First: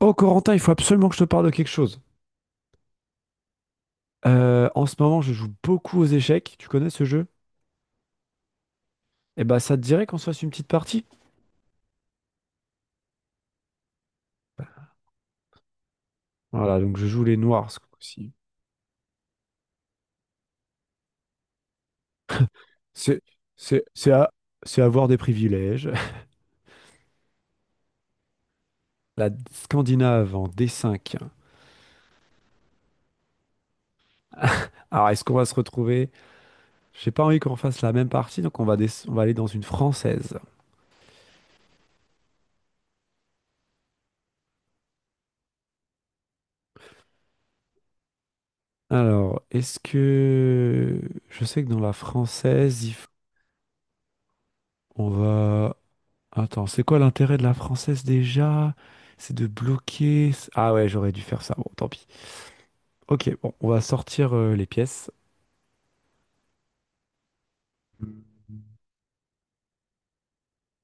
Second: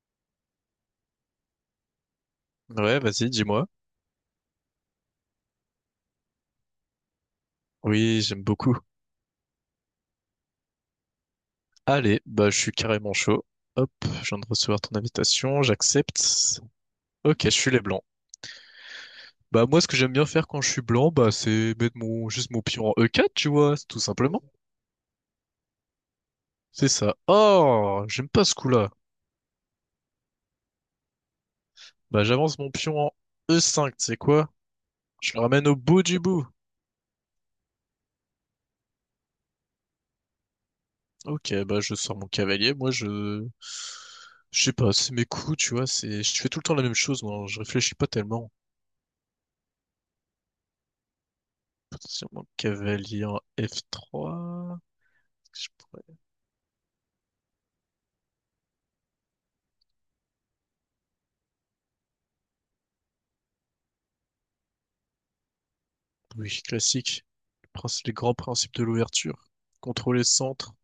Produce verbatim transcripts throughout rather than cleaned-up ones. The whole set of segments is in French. Oh Corentin, il faut absolument que je te parle de quelque chose. Ouais, vas-y, dis-moi. Euh, en ce moment, je joue beaucoup aux échecs. Tu connais ce jeu? Oui, j'aime beaucoup. Eh ben, ça te dirait qu'on se fasse une petite partie? Allez, bah je suis carrément chaud. Hop, je viens de recevoir ton invitation, j'accepte. Voilà, donc je joue les Ok, je suis noirs ce les blancs. coup-ci. Bah moi, ce que j'aime bien faire quand je suis blanc, bah c'est mettre mon juste mon pion en C'est, E quatre, tu vois, c'est, c'est tout c'est à- simplement. c'est avoir des privilèges. C'est ça. Oh, j'aime pas ce coup-là. La Scandinave en D cinq. Bah j'avance mon pion en E cinq, tu sais quoi? Alors, est-ce Je qu'on le va se ramène au bout retrouver? du bout. J'ai pas envie qu'on fasse la même partie, donc on va, des- on va aller dans une française. Ok, bah je sors mon cavalier. Moi, je, je sais pas, c'est mes coups, tu vois. C'est, je fais tout le temps la même chose. Moi, je réfléchis pas tellement. Alors, est-ce que... Je sais que dans la Attention, mon française, il f- cavalier en F trois. on Est-ce que va... je pourrais- Attends, c'est quoi l'intérêt de la française déjà? C'est de bloquer. Ah ouais, j'aurais dû faire ça. Bon, tant pis. Ok, bon, on va sortir euh, les pièces. Oui, classique. Le princi- Les grands principes de l'ouverture. Contrôler le centre,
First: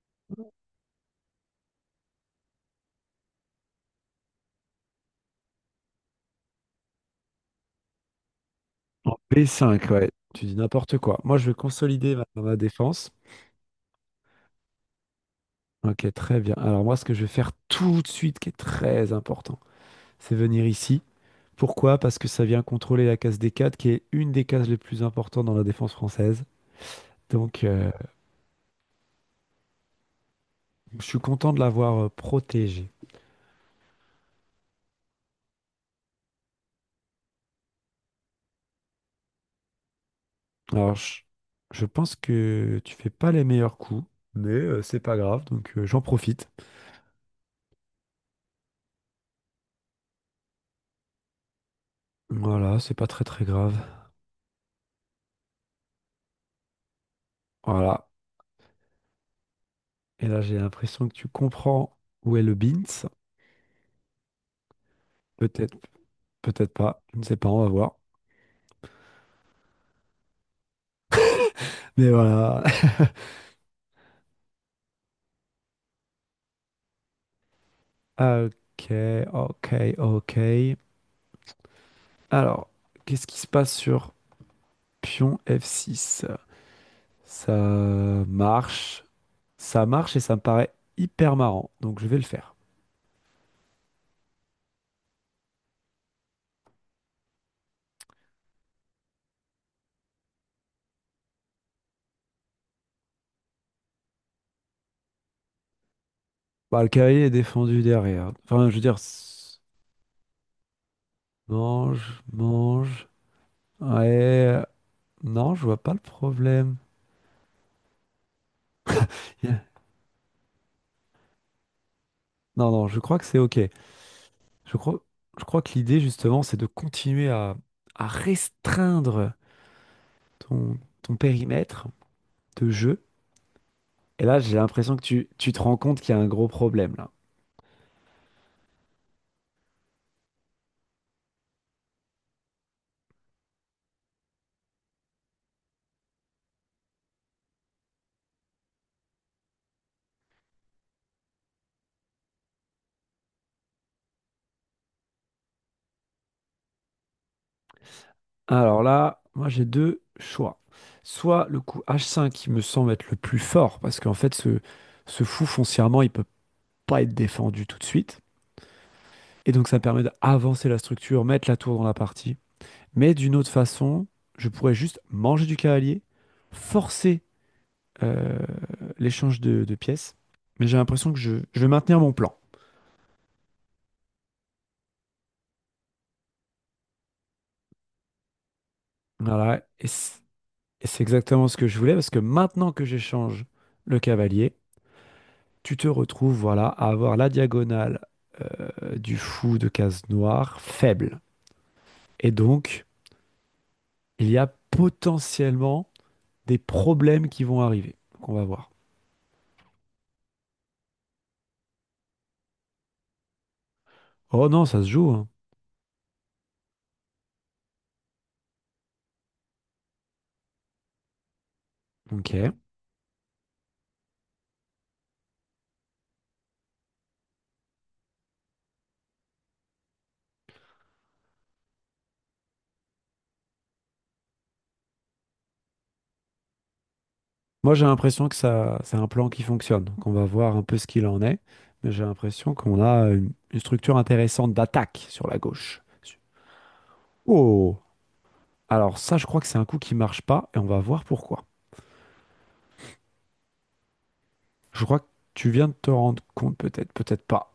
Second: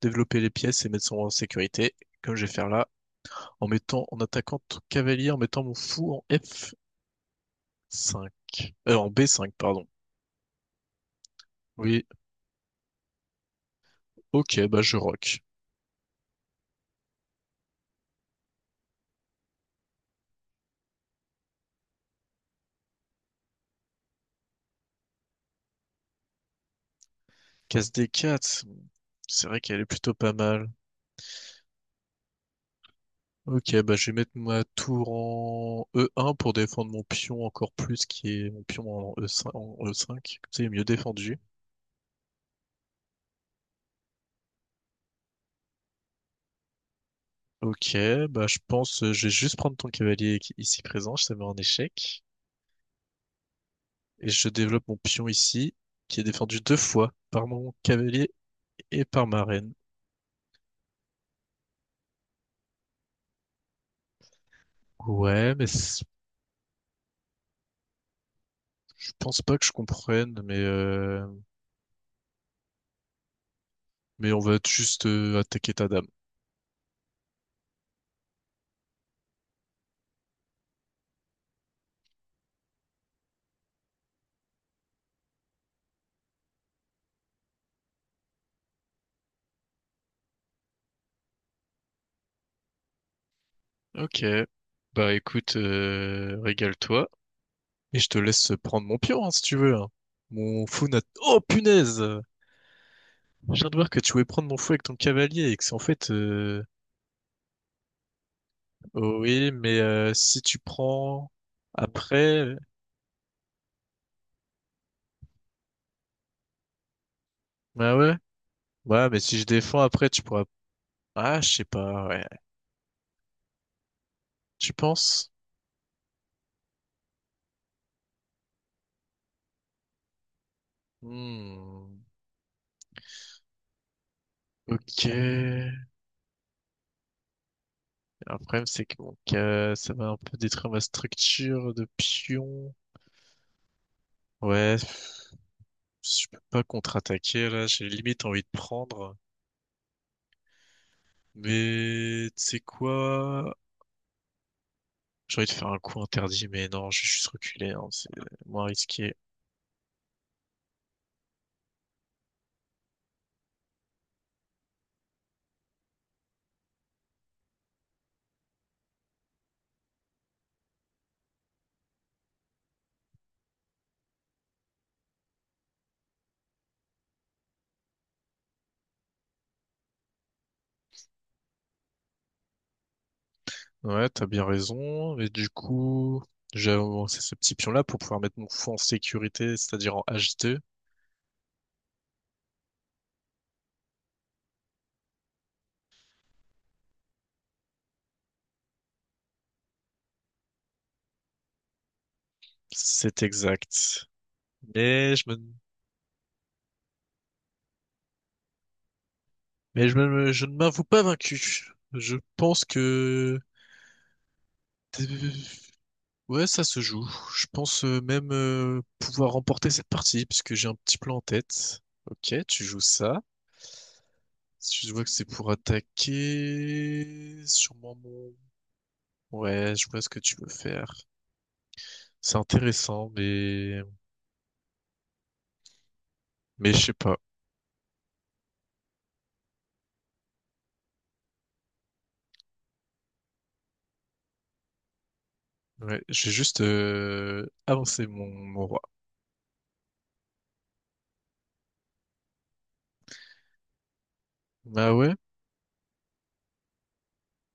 développer les pièces et mettre son roi en sécurité, comme je vais faire là, en mettant, en attaquant tout cavalier, en mettant mon fou en F cinq. Euh, en En B cinq, pardon. B cinq, ouais. Tu dis n'importe quoi. Moi, je vais Oui, consolider ma, ma défense. ok, bah je rock. Ok, très bien. Alors moi, ce que je vais faire tout de suite, qui est très important, c'est venir ici. Pourquoi? Parce que ça vient contrôler la case des quatre qui est une des cases les plus importantes dans la défense française. Donc, euh, Casse des quatre, c'est vrai qu'elle est plutôt pas mal. je suis content de l'avoir euh, protégée. Ok, bah je vais mettre ma tour en E un pour défendre mon pion encore plus, qui est mon pion en E cinq, en E cinq. Comme ça, il est mieux Alors, je, défendu. je pense que tu fais pas les meilleurs coups, mais euh, c'est pas grave, donc euh, j'en profite. Ok, bah je pense, euh, je vais juste prendre ton cavalier qui- ici présent, je te mets en échec. Voilà, c'est pas très très grave. Et je développe mon pion ici, qui est défendu deux fois par mon Voilà. cavalier et par ma reine. Et là, j'ai l'impression que tu comprends où est le bint. Ouais, mais Peut-être, c- peut-être pas. Je ne sais pas, on va voir. je pense pas que je comprenne, mais, euh, Mais voilà. mais on va juste euh, attaquer ta dame. Ok, ok, ok. Alors, qu'est-ce qui se passe sur pion F six? Ça marche. Ça marche et ça me paraît hyper marrant. Donc, je vais le faire. Ok. Bah écoute, euh, régale-toi. Et je te laisse prendre mon pion, hein, si tu veux, hein. Mon fou n'a... Oh punaise! Je viens de voir que tu voulais prendre mon fou avec ton cavalier et que c'est en fait... euh, Bah, le cavalier est défendu derrière. Enfin, je veux dire. Oh oui, mais euh, si tu prends Mange, après... euh, mange. Ouais. euh, Non, je vois pas le problème. Bah ouais. Ouais, mais si je Yeah. défends après, tu pourras... Ah, je sais pas, ouais. Non, non, je crois que c'est OK. Tu Je crois, penses? je crois que l'idée, justement, c'est de continuer à, à restreindre ton, ton périmètre Hmm. de jeu. Et là, j'ai l'impression que Ok. tu, tu te rends Le compte qu'il y a un gros problème, là. problème, c'est que mon ca- ça va un peu détruire ma structure de pion. Ouais, je peux pas contre-attaquer là, j'ai limite envie de prendre. Mais tu sais quoi? J'ai envie de faire un coup interdit, mais non, je vais juste reculer, hein, c'est moins Alors risqué. là, moi, j'ai deux choix. Soit le coup H cinq qui me semble être le plus fort, parce qu'en fait, ce, ce fou, foncièrement, il peut pas être défendu tout de suite. Et donc, ça permet d'avancer la structure, mettre la tour dans la partie. Mais d'une autre façon, je pourrais juste manger du cavalier, forcer euh, l'échange de, de pièces. Mais j'ai l'impression que je, je vais maintenir mon plan. Ouais, t'as bien raison. Mais du coup, j'ai avancé ce petit pion-là pour pouvoir mettre mon fou en sécurité, Voilà, et c'est-à-dire en c- H deux. et c'est exactement ce que je voulais, parce que maintenant que j'échange le cavalier, tu te retrouves voilà, à avoir la diagonale euh, du fou de case noire faible. Et donc, C'est exact. il y a Mais je me, potentiellement des problèmes qui vont arriver. Donc, on va voir. mais je me, je ne m'avoue pas vaincu. Je pense que Oh non, ça se joue, hein. ouais, ça se joue. Je pense euh, même euh, pouvoir remporter cette partie, puisque j'ai un petit plan en tête. Ok, Ok. tu joues ça. Si je vois que c'est pour attaquer, sûrement mon... Ouais, je vois ce que tu veux faire. C'est intéressant, mais... Mais je sais pas. Moi, j'ai l'impression que ça, c'est un plan qui fonctionne, qu'on va voir un peu ce qu'il en est, mais j'ai l'impression qu'on a une, une structure intéressante d'attaque sur la gauche. Ouais, j'ai juste euh, Oh! avancé mon, mon roi. Alors ça, je crois que c'est un coup qui marche pas, et on va voir pourquoi. Je Bah crois que ouais, tu viens de te rendre compte, peut-être, peut-être pas.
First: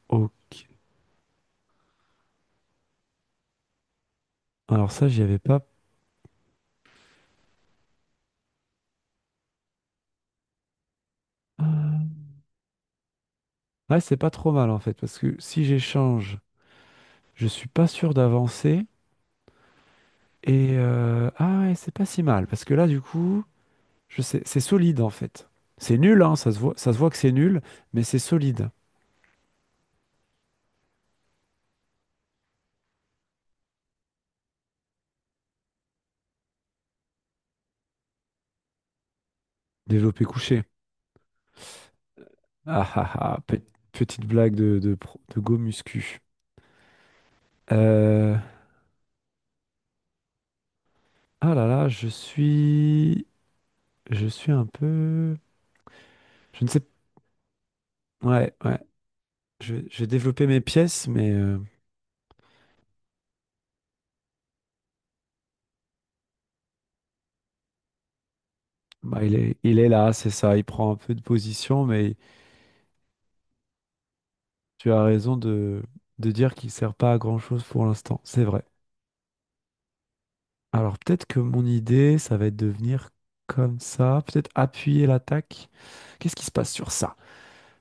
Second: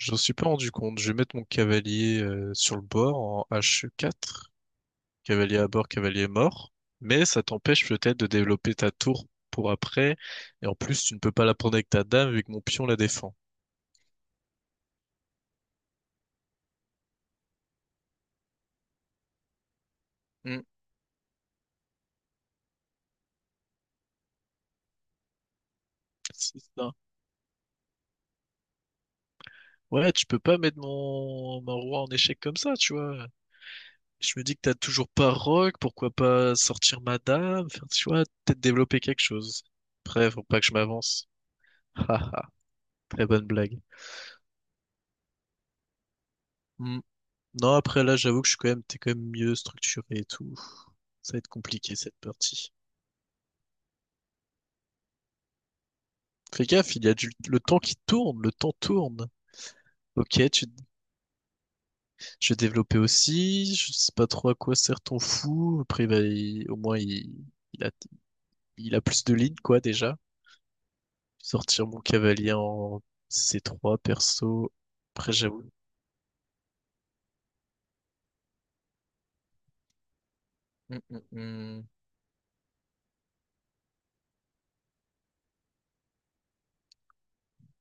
j'en Ok. suis pas rendu compte. Je vais mettre mon cavalier euh, sur le bord en H quatre. Alors ça, j'y avais Cavalier pas... à bord, cavalier mort, mais ça t'empêche peut-être de développer ta tour pour après, et en plus tu ne peux pas la prendre avec Euh, ta dame vu que mon pion la défend. Ouais, c'est pas trop mal, en fait, parce que si j'échange, je suis pas sûr d'avancer, Hmm, et... euh, Ah ouais, c'est pas si mal, parce que là, du coup... Je sais, c'est solide en fait. C'est nul, hein, ça se c'est voit, ça. ça se voit que c'est nul, mais c'est solide. Ouais, tu peux pas mettre mon... mon roi en échec comme ça, tu vois. Je me dis que t'as toujours pas rogue, pourquoi pas sortir ma dame, faire, tu vois, peut-être développer quelque chose. Développé Après, faut pas couché. que je m'avance. Haha, Ah ah très ah, bonne pe- blague. Petite blague de, de, pro- de go muscu. Hmm. Non, après là, Euh, j'avoue que je suis quand même, t'es quand même mieux structuré et tout. Ça va être ah là là, compliqué je cette partie. suis, je suis un peu, je Fais ne sais, gaffe, il y a du... le temps qui tourne, le ouais temps ouais. tourne. Je, vais je vais Ok, développer mes tu... pièces, mais euh, Je vais développer aussi, je sais pas trop à quoi sert ton fou. Après, bah, il- au moins, il... il a... il a plus bah, il de lignes, est, il quoi, est là, déjà. c'est ça. Il prend un peu de position, Sortir mon mais cavalier en c trois perso. tu as Après, raison j'avoue. de, de dire qu'il sert pas à grand chose pour l'instant. C'est vrai. Alors Hum, hum, peut-être que mon hum. idée, ça va être de venir comme ça, peut-être appuyer l'attaque. Qu'est-ce qui se passe sur ça?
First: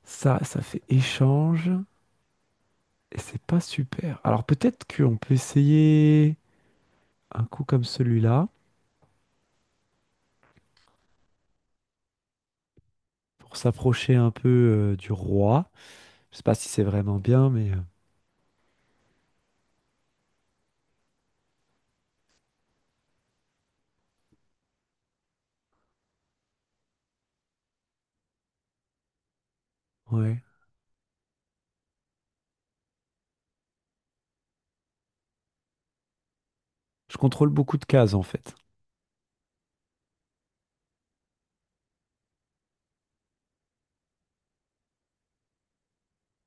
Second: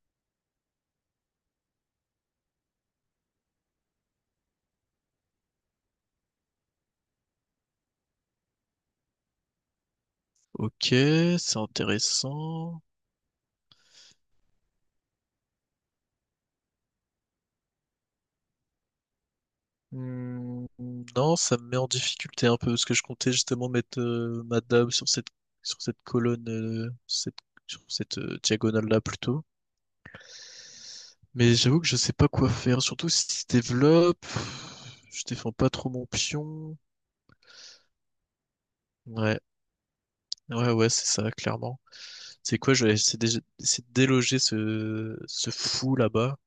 Ça, ça fait échange et c'est pas super. Alors peut-être qu'on peut essayer un coup comme celui-là Ok, c'est intéressant. pour s'approcher un peu euh, du roi. Je sais pas si c'est vraiment bien, mais euh, Hmm, non, ça me met en difficulté un peu parce que je comptais justement mettre euh, ma dame sur cette sur cette colonne, euh, cette, sur cette euh, diagonale-là plutôt. ouais. Mais j'avoue que je sais pas quoi faire, surtout si je développe. Je défends pas trop mon pion. Je contrôle beaucoup de cases en fait. Ouais, ouais, ouais, c'est ça, clairement. C'est quoi, je vais essayer de essayer de déloger ce, ce fou là-bas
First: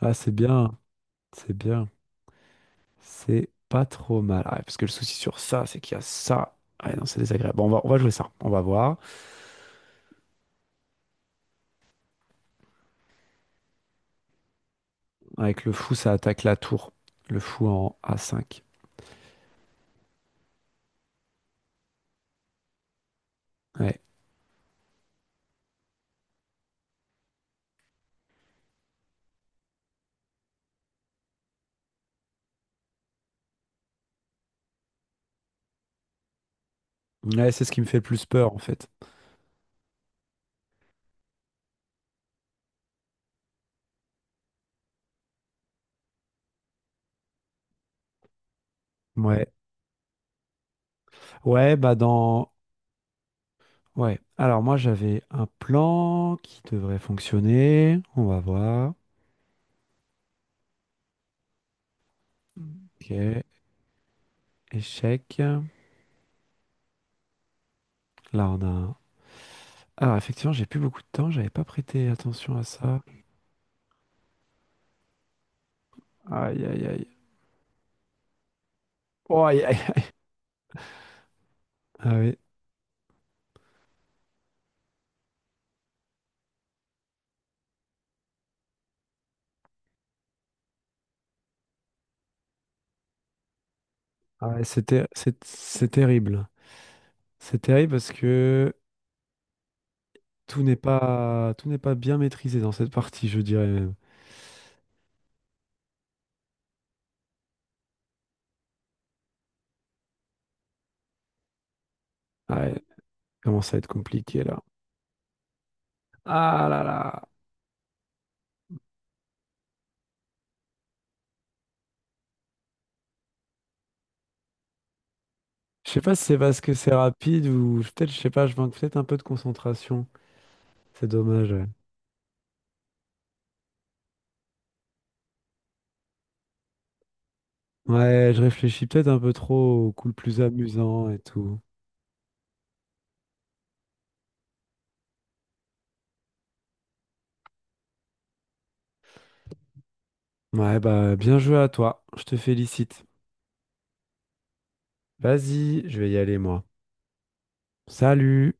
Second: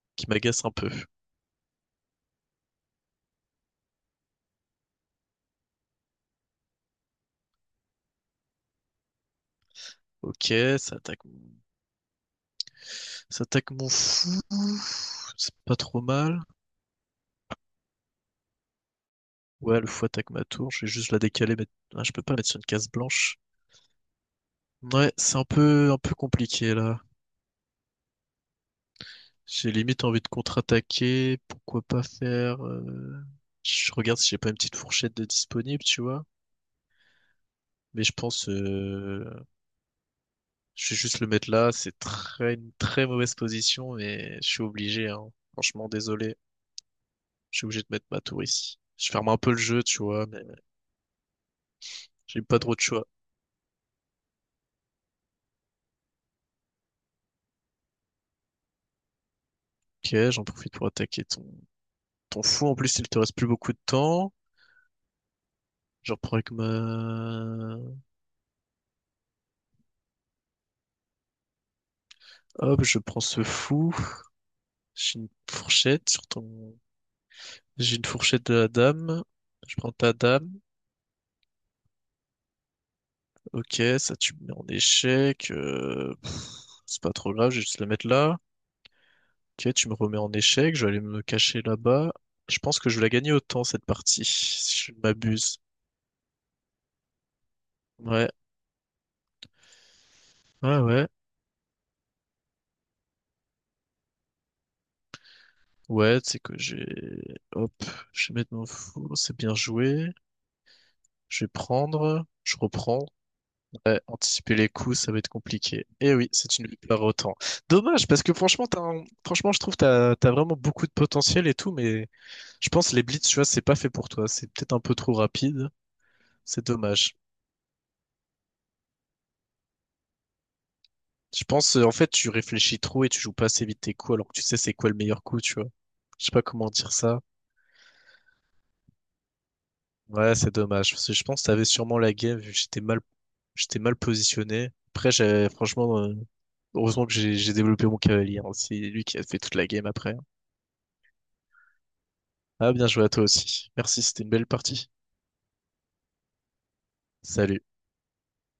Ah, qui c'est m'agace un bien, peu. c'est bien, c'est pas trop mal. Ah, ouais, parce que le souci sur ça, c'est qu'il y a ça. Ah ouais, non, c'est désagréable. Bon, on va, on va jouer ça. On va voir. Ok, ça attaque, ça attaque mon fou. C'est Avec le pas fou, trop ça mal. attaque la tour. Le fou en a cinq. Ouais, le fou attaque ma tour. Je vais juste la décaler, mais ah, je peux pas mettre sur une case blanche. Ouais. Ouais, c'est un peu, un peu compliqué là. J'ai limite envie de contre-attaquer. Pourquoi pas faire... euh, je regarde si j'ai pas une petite fourchette de disponible, tu vois. Ouais, c'est ce qui me fait le Mais je plus pense... peur, en fait. euh, Je vais juste le mettre là. C'est très, une très mauvaise position, mais je suis obligé, hein. Franchement, désolé. Je suis obligé de mettre ma tour ici. Je ferme un peu Ouais. le jeu, tu vois, mais Ouais, bah j'ai dans... pas trop de choix. Ouais. Alors moi, j'avais un plan qui devrait fonctionner. On va voir. Ok, j'en profite pour attaquer ton, ton fou. En plus, il te reste Ok. plus beaucoup de temps. Échec. Je reprends avec ma... Là, on a un... Alors, effectivement, j'ai plus beaucoup de temps. J'avais pas prêté attention à Hop, je ça. prends ce fou. J'ai une fourchette sur Aïe, ton... aïe, aïe. J'ai une fourchette de la dame. Oh, aïe, Je aïe, prends aïe. ta dame. Ah oui. Ok, ça tu me mets en échec. Euh, pff, c'est pas trop grave, je vais juste la mettre là. Ok, tu me remets en échec. Je vais aller me cacher là-bas. Je pense que je vais la gagner autant cette partie, Ah ouais, c'est si je ne ter- c'est- m'abuse. C'est terrible. C'est terrible parce Ouais, que tout n'est ouais, ouais. pas... tout n'est pas bien maîtrisé dans cette partie, je dirais même. Ouais, tu sais que j'ai... Hop, je vais mettre mon fou. C'est bien joué. Je vais prendre. Je Ouais, reprends. commence à être Ouais, compliqué anticiper là. les coups, ça va être compliqué. Et oui, c'est une Ah là victoire là. autant. Dommage, parce que franchement, t'as un- franchement, je trouve que t'as, t'as vraiment beaucoup de potentiel et tout, mais je pense les blitz, tu vois, c'est pas fait pour toi. C'est peut-être un peu trop rapide. Je sais pas si c'est parce C'est que c'est dommage. rapide ou peut-être, je sais pas, je manque peut-être un peu de concentration. C'est Je dommage, ouais. pense, euh, en fait, tu réfléchis trop et tu joues pas assez vite tes coups, alors que tu sais c'est quoi le meilleur coup, tu vois. Je sais pas comment dire ça. Ouais, je réfléchis peut-être un peu trop au coup le Ouais, plus c'est dommage. Parce amusant que et je pense que tout. t'avais sûrement la game, vu que j'étais mal, j'étais mal positionné. Après, j'ai, franchement, euh, heureusement que j'ai j'ai développé mon cavalier, hein. C'est lui qui a fait toute la game après. Ouais, bah bien joué à toi. Je te Ah, bien félicite. joué à toi aussi. Merci, c'était une belle partie. Vas-y, je vais y aller moi. Salut. Salut!